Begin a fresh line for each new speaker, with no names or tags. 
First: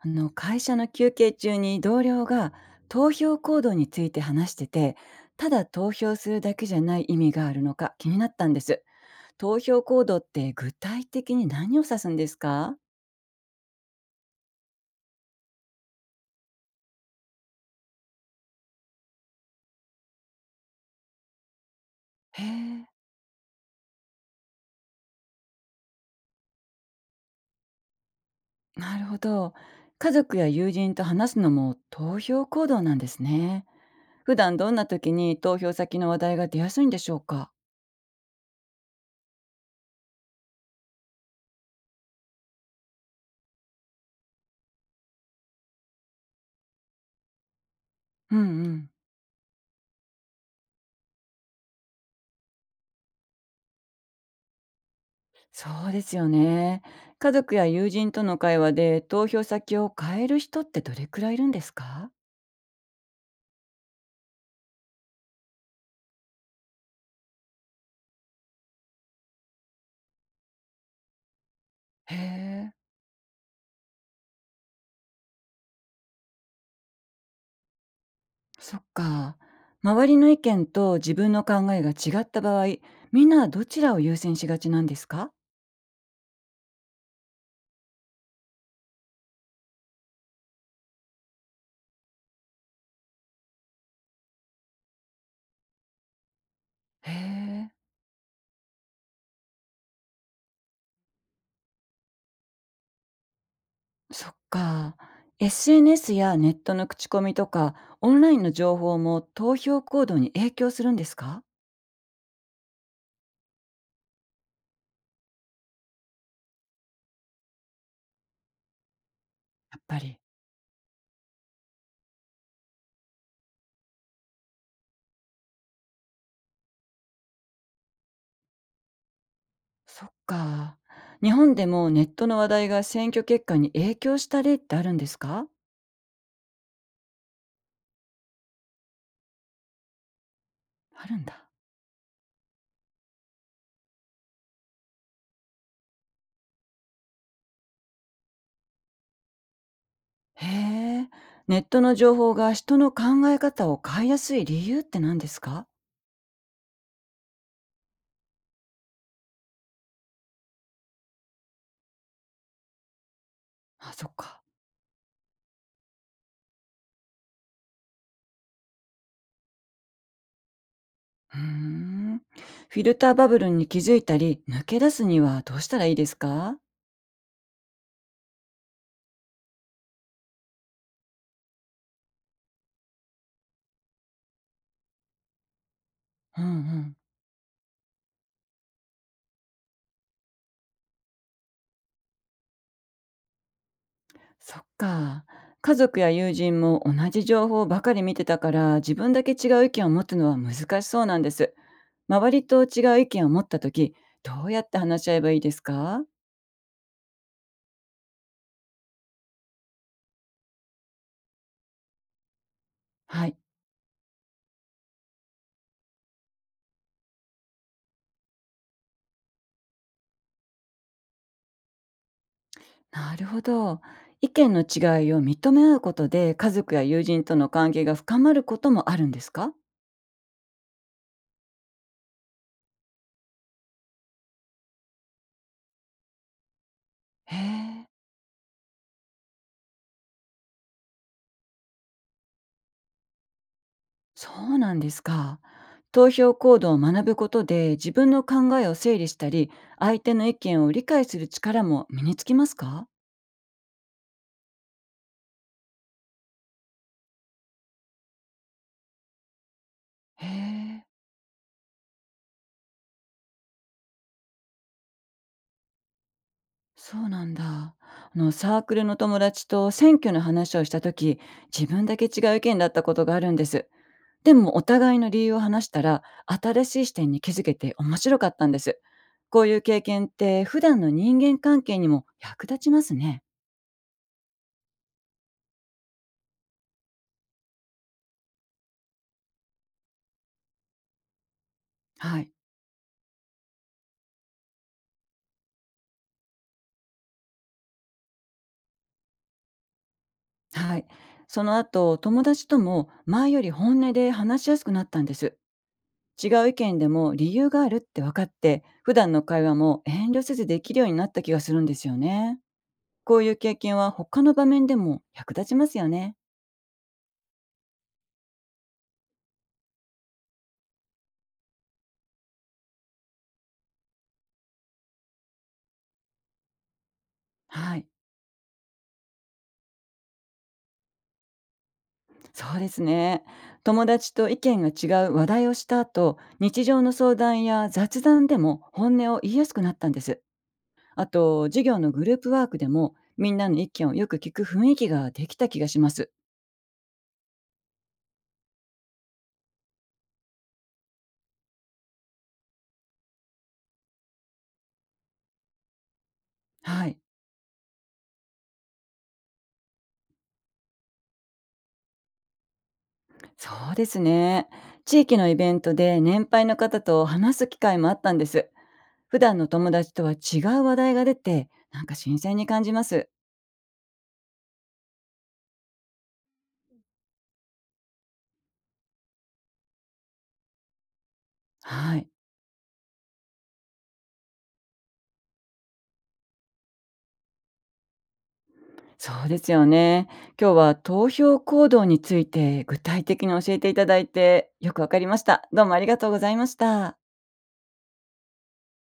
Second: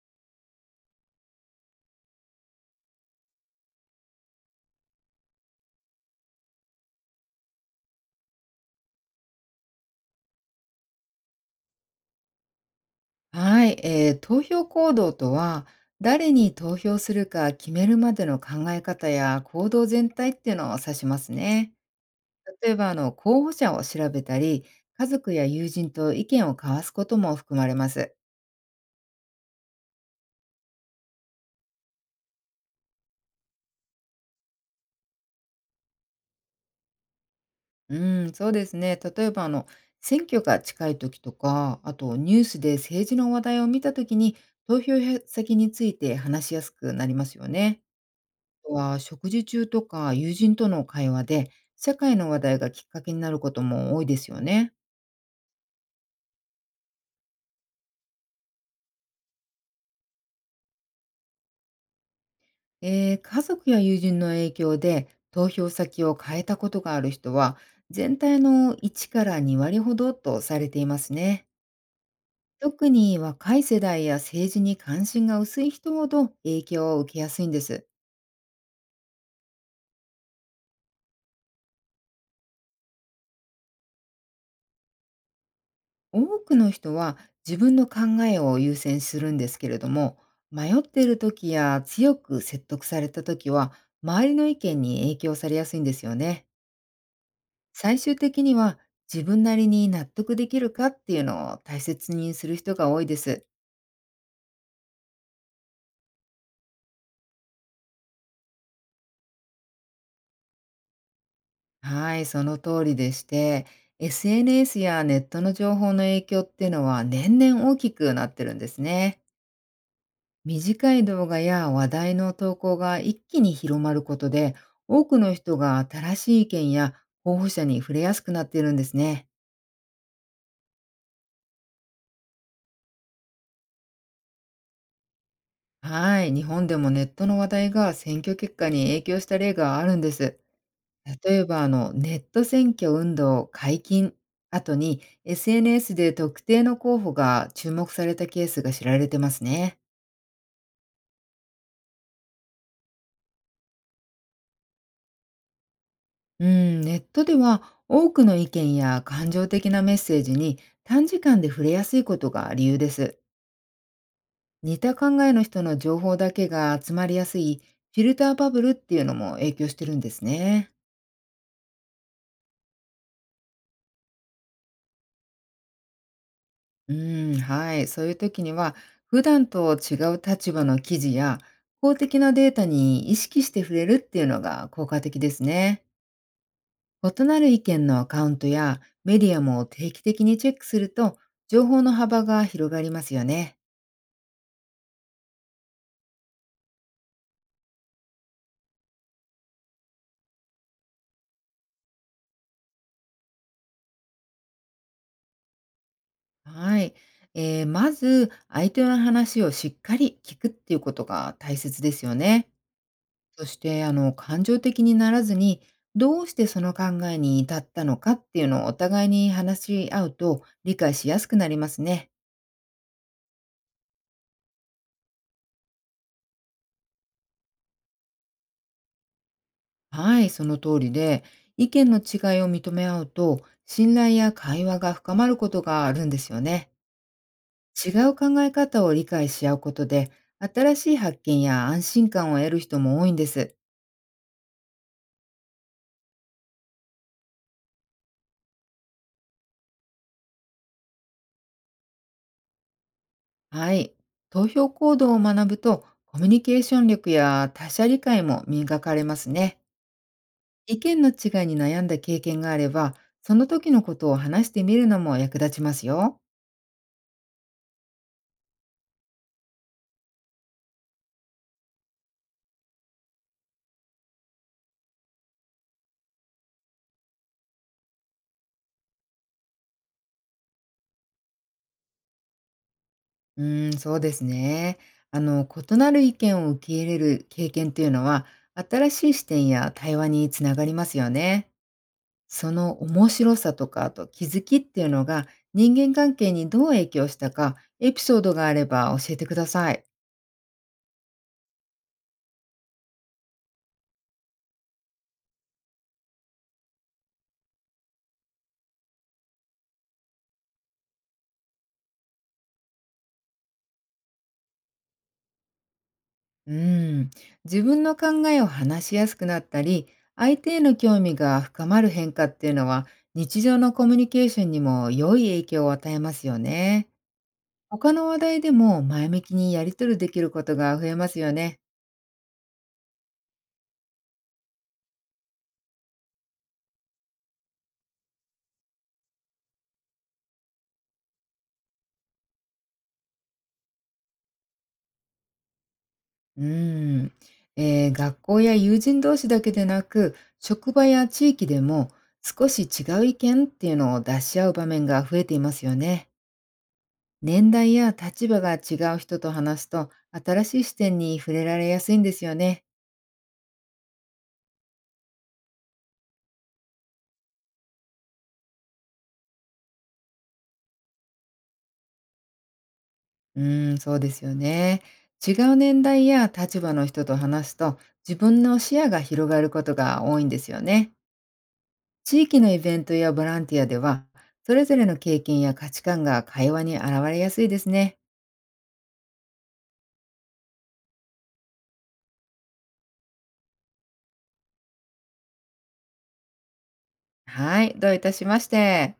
あの会社の休憩中に同僚が投票行動について話してて、ただ投票するだけじゃない意味があるのか気になったんです。投票行動って具体的に何を指すんですか？
はい、投票行動とは、誰に投票するか決めるまでの考え方や行動全体っていうのを指しますね。
へ
例え
え。
ば、候補者を調べたり、家族や友人と意見を交わすことも含まれます。
なるほど。家族や友人と話すのも投票行動なんですね。普段どんな時に投票先の話題が出やすいんでしょうか？
うん、そうですね。例えば、選挙が近い時とか、あとニュースで政治の話題を見た時に、投票先について話しやすくなりますよね。
うんうん。
は食事中とか友人との会話で社会の話題がきっかけになることも多いですよね。
そうですよね。家族や友人との会話で投票先を変える人ってどれくらいいるんですか？
家族や友人の影響で投票先を変えたことがある人は、全体の1から2割ほどとされていますね。
へえ、
特に若い世代や政治に関心が薄い人ほど影響を受けやすいんです。
そっか。周りの意見と自分の考えが違った場合、みんなはどちらを優先しがちなんですか？
多くの人は自分の考えを優先するんですけれども、迷っている時や強く説得された時は、周りの意見に影響されやすいんですよね。
へえ、
最終的には、自分なりに納得できるかっていうのを大切にする人が多いです。
そっか。SNS やネットの口コミとか、オンラインの情報も投票行動に影響するんですか？
はい、その通りでして、SNS やネットの情報の影響っていうのは、年々大きくなってるんですね。
やっぱり。
短い動画や話題の投稿が一気に広まることで、多くの人が新しい意見や候補者に触れやすくなっているんですね。
そっか。日本でもネットの話題が選挙結果に影響した例ってあるんですか？
はい、日本でもネットの話題が選挙結果に影響した例があるんです。
あるん
例
だ。
えば、ネット選挙運動解禁後に SNS で特定の候補が注目されたケースが知られてますね。
へえ、ネットの情報が人の考え方を変えやすい理由って何ですか？
うん、ネットでは多くの意見や感情的なメッセージに短時間で触れやすいことが理由です。
あ、そっか。
似た考えの人の情報だけが集まりやすいフィルターバブルっていうのも影響してるんですね。
うーん。フィルターバブルに気づいたり、抜け出すにはどうしたらいいですか？
うん、はい。そういう時には、普段と違う立場の記事や公的なデータに意識して触れるっていうのが効果的ですね。
うんうん。
異なる意見のアカウントやメディアも定期的にチェックすると、情報の幅が広がりますよね。
そっか。家族や友人も同じ情報ばかり見てたから、自分だけ違う意見を持つのは難しそうなんです。周りと違う意見を持った時、どうやって話し合えばいいですか？
はい。まず、相手の話をしっかり聞くっていうことが大切ですよね。
はい。
そして、感情的にならずに、どうしてその考えに至ったのかっていうのを、お互いに話し合うと理解しやすくなりますね。
なるほど。意見の違いを認め合うことで、家族や友人との関係が深まることもあるんですか？
はい、その通りで、意見の違いを認め合うと、信頼や会話が深まることがあるんですよね。
へえ。
違う考え方を理解し合うことで、新しい発見や安心感を得る人も多いんです。
そうなんですか。投票行動を学ぶことで自分の考えを整理したり、相手の意見を理解する力も身につきますか？
はい、投票行動を学ぶと、コミュニケーション力や他者理解も磨かれますね。
へ
意
え、
見の違いに悩んだ経験があれば、その時のことを話してみるのも役立ちますよ。
そうなんだ。あのサークルの友達と選挙の話をした時、自分だけ違う意見だったことがあるんです。でもお互いの理由を話したら、新しい視点に気づけて面白かったんです。こういう経験って普段の人間関係にも役立ちますね。
うーん、そうですね。異なる意見を受け入れる経験というのは、新しい視点や対話につながりますよね。
はい。
その面白さとか、あと気づきっていうのが、人間関係にどう影響したか、エピソードがあれば教えてください。
はい。その後、友達とも前より本音で話しやすくなったんです。違う意見でも理由があるって分かって、普段の会話も遠慮せずできるようになった気がするんですよね。こういう経験は他の場面でも役立ちますよね。
うん、自分の考えを話しやすくなったり、相手への興味が深まる変化っていうのは、日常のコミュニケーションにも良い影響を与えますよね。
はい。
他の話題でも前向きにやり取りできることが増えますよね。
そうですね。友達と意見が違う話題をした後、日常の相談や雑談でも本音を言いやすくなったんです。あと、授業のグループワークでもみんなの意見をよく聞く雰囲気ができた気がします。
うん、学校や友人同士だけでなく、職場や地域でも、少し違う意見っていうのを出し合う場面が増えていますよね。
はい。
年代や立場が違う人と話すと、新しい視点に触れられやすいんですよね。
そうですね。地域のイベントで年配の方と話す機会もあったんです。普段の友達とは違う話題が出て、なんか新鮮に感じます。
うーん、そうですよね。違う年代や立場の人と話すと、自分の視野が広がることが多いんですよね。
はい。
地域のイベントやボランティアでは、それぞれの経験や価値観が会話に現れやすいですね。
そうですよね。今日は投票行動について具体的に教えていただいてよくわかりました。どうもありがとうございました。
はい、どういたしまして。